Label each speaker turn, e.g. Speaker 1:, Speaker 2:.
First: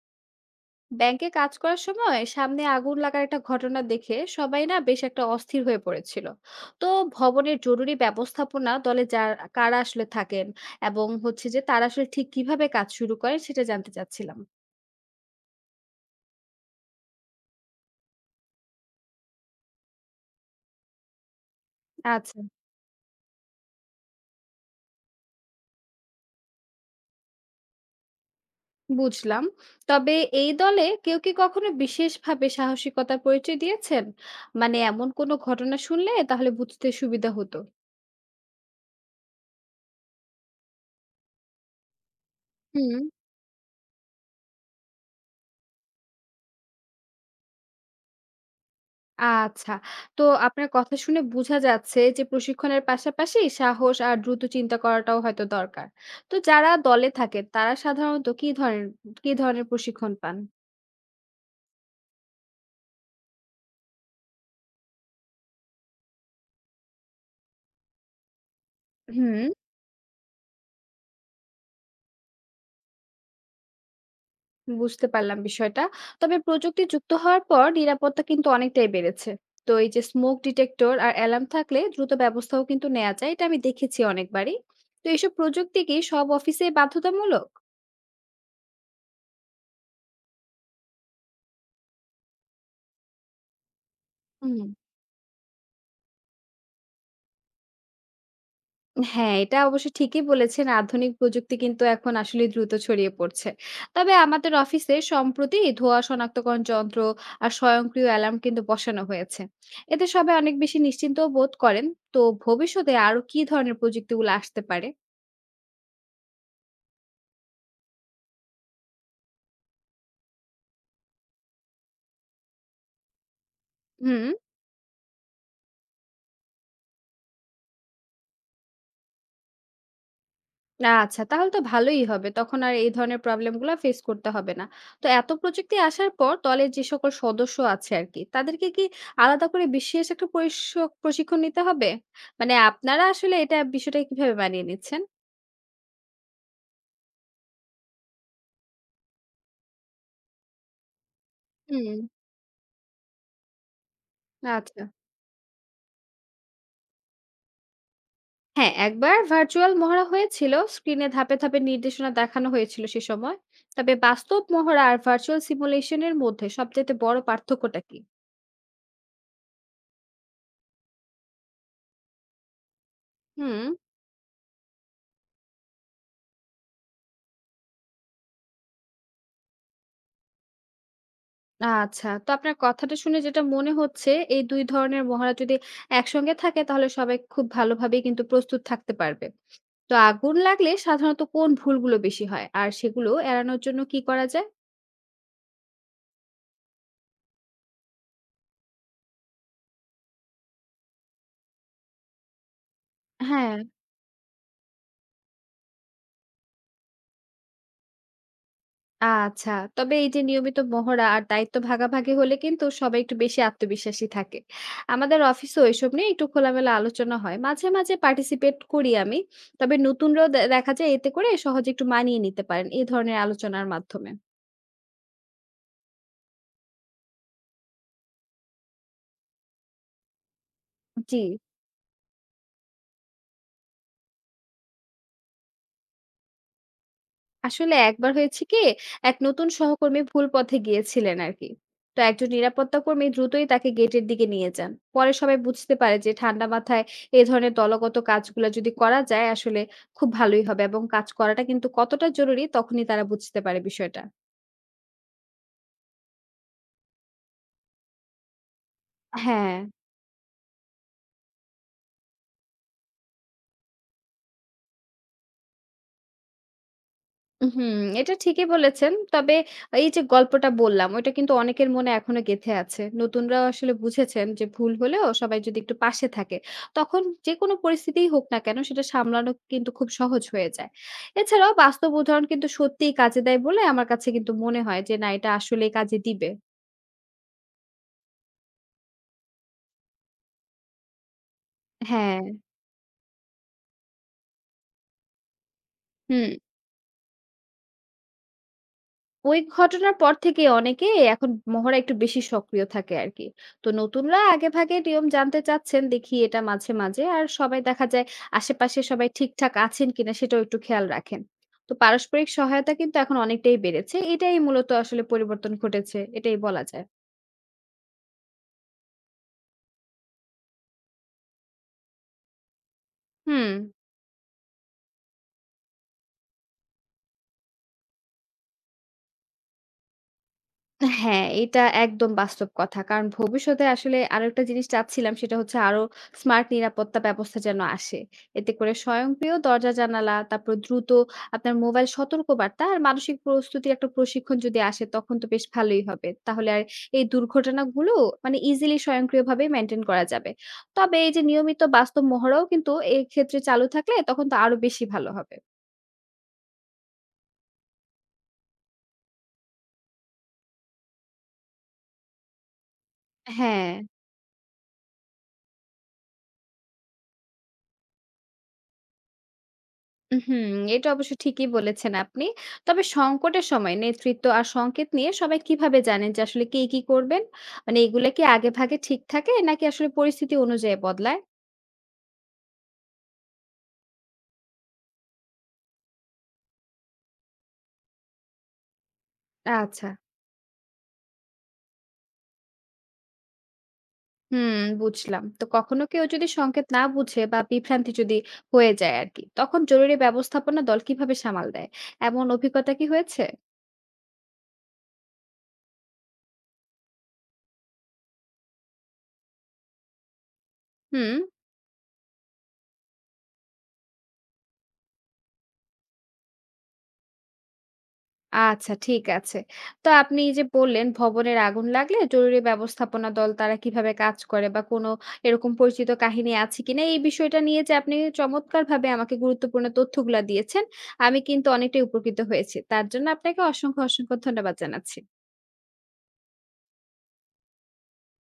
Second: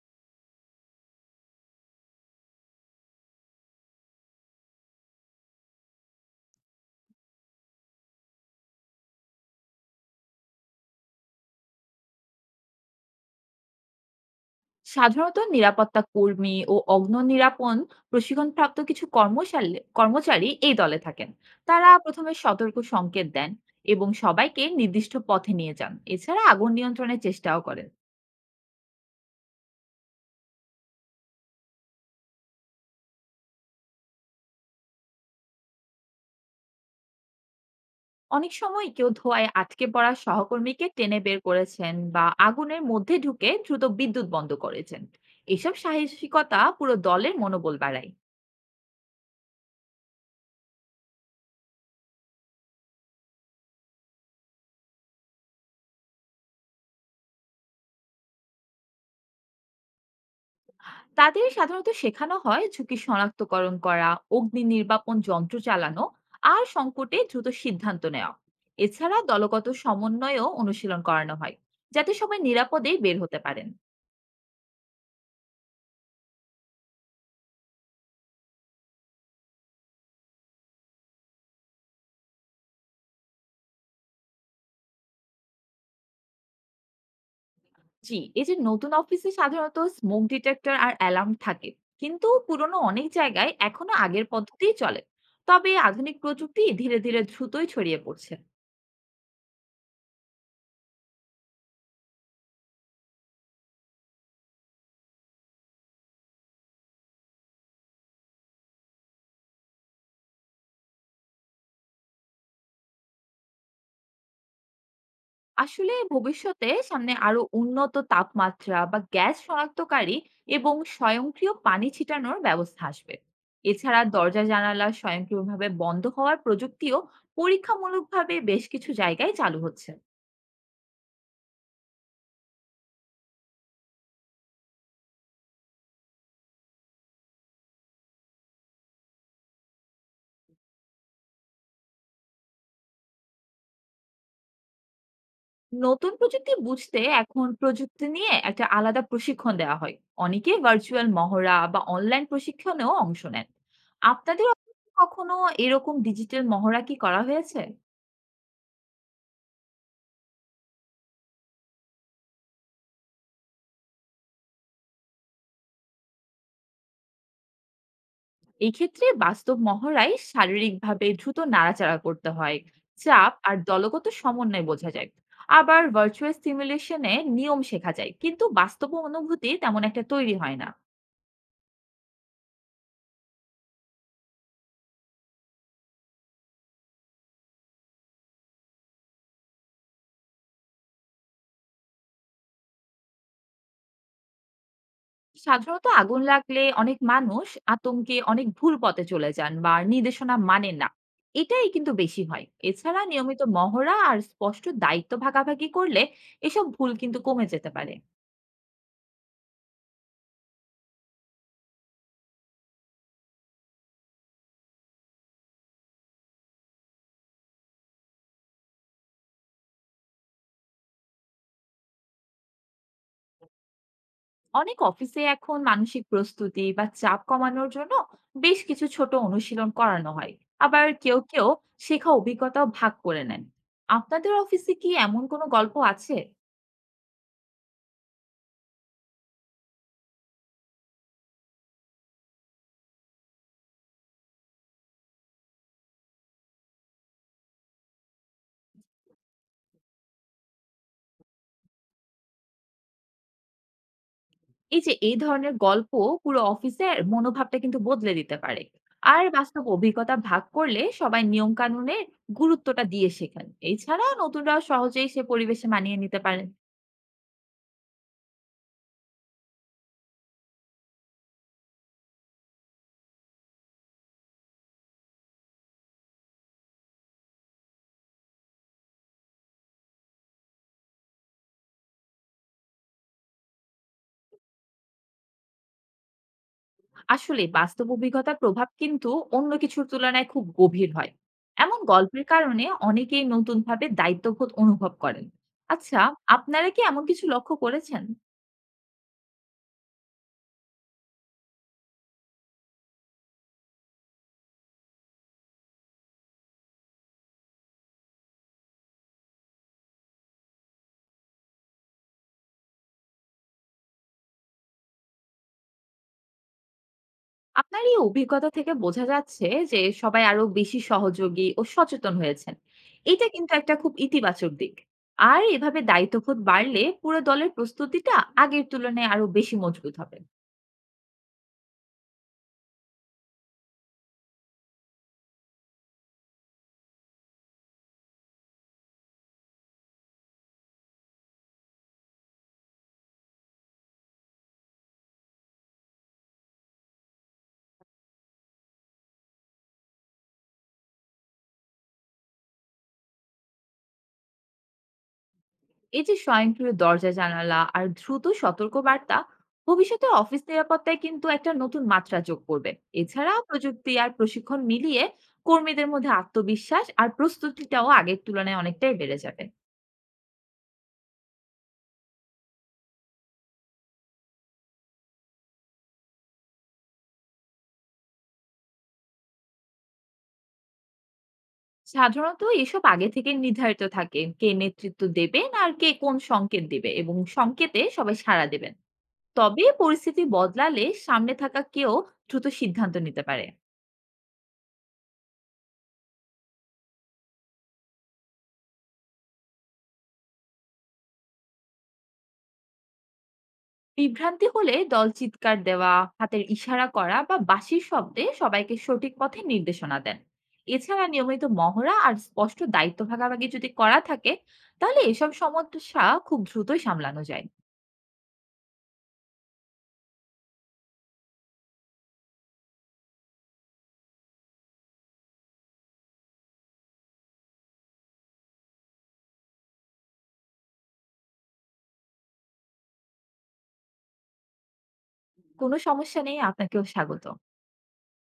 Speaker 1: ব্যাংকে কাজ করার সময় সামনে আগুন লাগার একটা ঘটনা দেখে সবাই না বেশ একটা অস্থির হয়ে পড়েছিল। তো ভবনের জরুরি ব্যবস্থাপনা দলে যারা কারা আসলে থাকেন এবং হচ্ছে যে তারা আসলে ঠিক কিভাবে কাজ শুরু করেন সেটা জানতে চাচ্ছিলাম।
Speaker 2: সাধারণত নিরাপত্তা কর্মী ও অগ্নিনিরাপণ প্রশিক্ষণপ্রাপ্ত কিছু কর্মশালী কর্মচারী এই দলে থাকেন। তারা প্রথমে
Speaker 1: আচ্ছা,
Speaker 2: সতর্ক সংকেত দেন এবং সবাইকে নির্দিষ্ট পথে নিয়ে যান, এছাড়া আগুন নিয়ন্ত্রণের চেষ্টাও করেন।
Speaker 1: বুঝলাম। তবে এই দলে কেউ কি কখনো বিশেষভাবে সাহসিকতার পরিচয় দিয়েছেন? মানে এমন কোনো ঘটনা শুনলে তাহলে বুঝতে সুবিধা হতো।
Speaker 2: অনেক সময় কেউ ধোঁয়ায় আটকে পড়া সহকর্মীকে টেনে বের করেছেন বা আগুনের
Speaker 1: হুম।
Speaker 2: মধ্যে ঢুকে দ্রুত বিদ্যুৎ বন্ধ করেছেন। এসব সাহসিকতা পুরো দলের মনোবল বাড়ায়।
Speaker 1: আচ্ছা। তো আপনার কথা শুনে বোঝা যাচ্ছে যে প্রশিক্ষণের পাশাপাশি সাহস আর দ্রুত চিন্তা করাটাও হয়তো দরকার। তো যারা দলে থাকে তারা সাধারণত কি ধরনের কি ধরনের প্রশিক্ষণ পান?
Speaker 2: তাদের সাধারণত শেখানো হয় ঝুঁকি শনাক্তকরণ করা, অগ্নি নির্বাপন যন্ত্র চালানো আর সংকটে দ্রুত সিদ্ধান্ত নেওয়া। এছাড়া
Speaker 1: হুম,
Speaker 2: দলগত সমন্বয়ও অনুশীলন করানো হয় যাতে সবাই নিরাপদেই বের হতে পারেন।
Speaker 1: বুঝতে পারলাম বিষয়টা। তবে প্রযুক্তি যুক্ত হওয়ার পর নিরাপত্তা কিন্তু অনেকটাই বেড়েছে। তো এই যে স্মোক ডিটেক্টর আর অ্যালার্ম থাকলে দ্রুত ব্যবস্থাও কিন্তু নেওয়া যায়। এটা আমি দেখেছি অনেকবারই। তো এইসব প্রযুক্তি কি সব অফিসে বাধ্যতামূলক?
Speaker 2: জি, এই যে নতুন অফিসে সাধারণত স্মোক ডিটেক্টর আর অ্যালার্ম থাকে, কিন্তু পুরনো অনেক জায়গায় এখনো আগের
Speaker 1: হুম।
Speaker 2: পদ্ধতিই চলে। তবে আধুনিক প্রযুক্তি ধীরে ধীরে দ্রুতই ছড়িয়ে পড়ছে।
Speaker 1: হ্যাঁ, এটা অবশ্য ঠিকই বলেছেন। আধুনিক প্রযুক্তি কিন্তু এখন আসলেই দ্রুত ছড়িয়ে পড়ছে। তবে আমাদের অফিসে সম্প্রতি ধোঁয়া শনাক্তকরণ যন্ত্র আর স্বয়ংক্রিয় অ্যালার্ম কিন্তু বসানো হয়েছে। এতে সবাই অনেক বেশি নিশ্চিন্তও বোধ করেন। তো ভবিষ্যতে আরো কি ধরনের প্রযুক্তিগুলো আসতে পারে?
Speaker 2: আসলে ভবিষ্যতে সামনে আরো উন্নত তাপমাত্রা বা গ্যাস শনাক্তকারী এবং স্বয়ংক্রিয় পানি ছিটানোর ব্যবস্থা আসবে। এছাড়া
Speaker 1: হুম।
Speaker 2: দরজা জানালা স্বয়ংক্রিয়ভাবে বন্ধ হওয়ার প্রযুক্তিও পরীক্ষামূলকভাবে বেশ কিছু জায়গায় চালু হচ্ছে।
Speaker 1: না আচ্ছা, তাহলে তো ভালোই হবে। তখন আর এই ধরনের প্রবলেম গুলা ফেস করতে হবে না। তো এত প্রযুক্তি আসার পর দলের যে সকল সদস্য আছে আরকি, তাদেরকে কি আলাদা করে বিশেষ একটা প্রশিক্ষণ নিতে হবে? মানে আপনারা আসলে এটা বিষয়টা কিভাবে মানিয়ে নিচ্ছেন?
Speaker 2: নতুন প্রযুক্তি বুঝতে এখন প্রযুক্তি নিয়ে একটা আলাদা প্রশিক্ষণ দেওয়া হয়। অনেকে ভার্চুয়াল মহড়া বা
Speaker 1: হুম,
Speaker 2: অনলাইন প্রশিক্ষণেও অংশ নেন। আপনাদের office
Speaker 1: আচ্ছা।
Speaker 2: এ কখনো এরকম ডিজিটাল মহড়া কি করা হয়েছে?
Speaker 1: হ্যাঁ, একবার ভার্চুয়াল মহড়া হয়েছিল। স্ক্রিনে ধাপে, ধাপে নির্দেশনা দেখানো হয়েছিল সে সময়। তবে বাস্তব মহড়া আর ভার্চুয়াল সিমুলেশন এর মধ্যে সবচাইতে বড় পার্থক্যটা কি?
Speaker 2: এই ক্ষেত্রে বাস্তব মহড়ায় শারীরিকভাবে দ্রুত নাড়াচাড়া করতে হয়, চাপ আর
Speaker 1: হুম।
Speaker 2: দলগত সমন্বয় বোঝা যায়। আবার ভার্চুয়াল সিমুলেশনে নিয়ম শেখা যায়, কিন্তু বাস্তব অনুভূতি তেমন একটা তৈরি হয় না।
Speaker 1: আচ্ছা। তো আপনার কথাটা শুনে যেটা মনে হচ্ছে, এই ২ ধরনের মহড়া যদি একসঙ্গে থাকে তাহলে সবাই খুব ভালোভাবেই কিন্তু প্রস্তুত থাকতে পারবে। তো আগুন লাগলে সাধারণত কোন ভুলগুলো বেশি হয়? আর সেগুলো এড়ানোর জন্য কি করা যায়?
Speaker 2: সাধারণত আগুন লাগলে অনেক মানুষ আতঙ্কে অনেক ভুল পথে চলে যান বা নির্দেশনা মানেন না, এটাই কিন্তু বেশি হয়। এছাড়া নিয়মিত
Speaker 1: হ্যাঁ,
Speaker 2: মহড়া আর স্পষ্ট দায়িত্ব ভাগাভাগি করলে এসব ভুল কিন্তু কমে যেতে পারে।
Speaker 1: আচ্ছা। তবে এই যে নিয়মিত মহড়া আর দায়িত্ব ভাগাভাগি হলে কিন্তু সবাই একটু বেশি আত্মবিশ্বাসী থাকে। আমাদের অফিসেও এসব নিয়ে একটু খোলামেলা আলোচনা হয়। মাঝে, মাঝে পার্টিসিপেট করি আমি। তবে নতুনরাও দেখা যায় এতে করে সহজে একটু মানিয়ে নিতে পারেন এই ধরনের আলোচনার মাধ্যমে।
Speaker 2: অনেক অফিসে এখন মানসিক প্রস্তুতি বা চাপ কমানোর জন্য বেশ কিছু ছোট অনুশীলন করানো হয়। আবার কেউ
Speaker 1: জি।
Speaker 2: কেউ শেখা অভিজ্ঞতাও ভাগ করে নেন। আপনাদের অফিসে কি এমন কোনো গল্প আছে?
Speaker 1: আসলে একবার হয়েছে কি, এক নতুন সহকর্মী ভুল পথে গিয়েছিলেন আরকি। তো একজন নিরাপত্তা কর্মী দ্রুতই তাকে গেটের দিকে নিয়ে যান। পরে সবাই বুঝতে পারে যে ঠান্ডা মাথায় এ ধরনের দলগত কাজগুলা যদি করা যায় আসলে খুব ভালোই হবে এবং কাজ করাটা কিন্তু কতটা জরুরি তখনই তারা বুঝতে পারে বিষয়টা।
Speaker 2: এই যে এই ধরনের গল্প পুরো অফিসের মনোভাবটা কিন্তু বদলে দিতে পারে। আর
Speaker 1: হ্যাঁ।
Speaker 2: বাস্তব অভিজ্ঞতা ভাগ করলে সবাই নিয়ম কানুনের গুরুত্বটা দিয়ে শেখেন। এছাড়া নতুনরাও সহজেই সে পরিবেশে মানিয়ে নিতে পারেন।
Speaker 1: হুম, এটা ঠিকই বলেছেন। তবে এই যে গল্পটা বললাম, ওইটা কিন্তু অনেকের মনে এখনো গেঁথে আছে। নতুনরাও আসলে বুঝেছেন যে ভুল হলেও সবাই যদি একটু পাশে থাকে, তখন যেকোনো পরিস্থিতিই হোক না কেন সেটা সামলানো কিন্তু খুব সহজ হয়ে যায়। এছাড়াও বাস্তব উদাহরণ কিন্তু সত্যিই কাজে দেয় বলে আমার কাছে কিন্তু মনে হয় যে না এটা আসলেই কাজে দিবে।
Speaker 2: আসলে বাস্তব অভিজ্ঞতার প্রভাব কিন্তু অন্য কিছুর তুলনায় খুব গভীর হয়। এমন
Speaker 1: হ্যাঁ।
Speaker 2: গল্পের কারণে অনেকেই নতুনভাবে দায়িত্ববোধ অনুভব করেন। আচ্ছা,
Speaker 1: হুম।
Speaker 2: আপনারা কি এমন কিছু লক্ষ্য করেছেন?
Speaker 1: ওই ঘটনার পর থেকে অনেকে এখন মহড়া একটু বেশি সক্রিয় থাকে আরকি। তো নতুনরা আগেভাগে নিয়ম জানতে চাচ্ছেন দেখি এটা মাঝে, মাঝে। আর সবাই দেখা যায় আশেপাশে সবাই ঠিকঠাক আছেন কিনা সেটাও একটু খেয়াল রাখেন। তো পারস্পরিক সহায়তা কিন্তু এখন অনেকটাই বেড়েছে। এটাই মূলত আসলে পরিবর্তন ঘটেছে। এটাই বলা যায়।
Speaker 2: আপনার এই অভিজ্ঞতা থেকে বোঝা যাচ্ছে যে সবাই আরো বেশি সহযোগী ও সচেতন হয়েছেন। এটা
Speaker 1: হুম।
Speaker 2: কিন্তু একটা খুব ইতিবাচক দিক। আর এভাবে দায়িত্ববোধ বাড়লে পুরো দলের প্রস্তুতিটা আগের তুলনায় আরো বেশি মজবুত হবে।
Speaker 1: হ্যাঁ, এটা একদম বাস্তব কথা। কারণ ভবিষ্যতে আসলে আরেকটা জিনিস চাচ্ছিলাম সেটা হচ্ছে আরো স্মার্ট নিরাপত্তা ব্যবস্থা যেন আসে। এতে করে স্বয়ংক্রিয় দরজা জানালা, তারপর দ্রুত আপনার মোবাইল সতর্কবার্তা আর মানসিক প্রস্তুতির একটা প্রশিক্ষণ যদি আসে তখন তো বেশ ভালোই হবে। তাহলে আর এই দুর্ঘটনাগুলো মানে ইজিলি স্বয়ংক্রিয়ভাবে মেইনটেইন করা যাবে। তবে এই যে নিয়মিত বাস্তব মহড়াও কিন্তু এক্ষেত্রে চালু থাকলে তখন তো আরো বেশি ভালো হবে।
Speaker 2: এই যে স্বয়ংক্রিয় দরজা জানালা আর দ্রুত সতর্কবার্তা ভবিষ্যতে অফিস নিরাপত্তায় কিন্তু একটা নতুন মাত্রা যোগ করবে। এছাড়া
Speaker 1: হ্যাঁ।
Speaker 2: প্রযুক্তি আর প্রশিক্ষণ মিলিয়ে কর্মীদের মধ্যে আত্মবিশ্বাস আর প্রস্তুতিটাও আগের তুলনায় অনেকটাই বেড়ে যাবে।
Speaker 1: হুম, এটা অবশ্য ঠিকই বলেছেন আপনি। তবে সংকটের সময় নেতৃত্ব আর সংকেত নিয়ে সবাই কিভাবে জানেন যে আসলে কে কি করবেন? মানে এগুলা কি আগেভাগে ঠিক থাকে নাকি আসলে পরিস্থিতি অনুযায়ী বদলায়?
Speaker 2: সাধারণত এসব আগে থেকে নির্ধারিত থাকে, কে নেতৃত্ব দেবেন আর কে কোন সংকেত দেবে এবং সংকেতে সবাই সাড়া দেবেন। তবে
Speaker 1: আচ্ছা।
Speaker 2: পরিস্থিতি বদলালে সামনে থাকা কেউ দ্রুত সিদ্ধান্ত নিতে পারে।
Speaker 1: হুম, বুঝলাম। তো কখনো কেউ যদি সংকেত না বুঝে বা বিভ্রান্তি যদি হয়ে যায় আরকি, তখন জরুরি ব্যবস্থাপনা দল কিভাবে সামাল দেয়? এমন অভিজ্ঞতা কি হয়েছে?
Speaker 2: বিভ্রান্তি হলে দল চিৎকার দেওয়া, হাতের ইশারা করা বা বাঁশির শব্দে সবাইকে সঠিক পথে নির্দেশনা দেন। এছাড়া
Speaker 1: হুম।
Speaker 2: নিয়মিত মহড়া আর স্পষ্ট দায়িত্ব ভাগাভাগি যদি করা থাকে তাহলে এসব সমস্যা খুব দ্রুতই সামলানো যায়।
Speaker 1: আচ্ছা ঠিক আছে। তো আপনি এই যে বললেন ভবনের আগুন লাগলে জরুরি ব্যবস্থাপনা দল তারা কিভাবে কাজ করে বা কোনো এরকম পরিচিত কাহিনী আছে কিনা এই বিষয়টা নিয়ে যে আপনি চমৎকারভাবে আমাকে গুরুত্বপূর্ণ তথ্যগুলা দিয়েছেন। আমি কিন্তু অনেকটাই উপকৃত হয়েছি। তার জন্য আপনাকে অসংখ্য, অসংখ্য ধন্যবাদ জানাচ্ছি।
Speaker 2: কোনো সমস্যা নেই, আপনাকেও স্বাগত।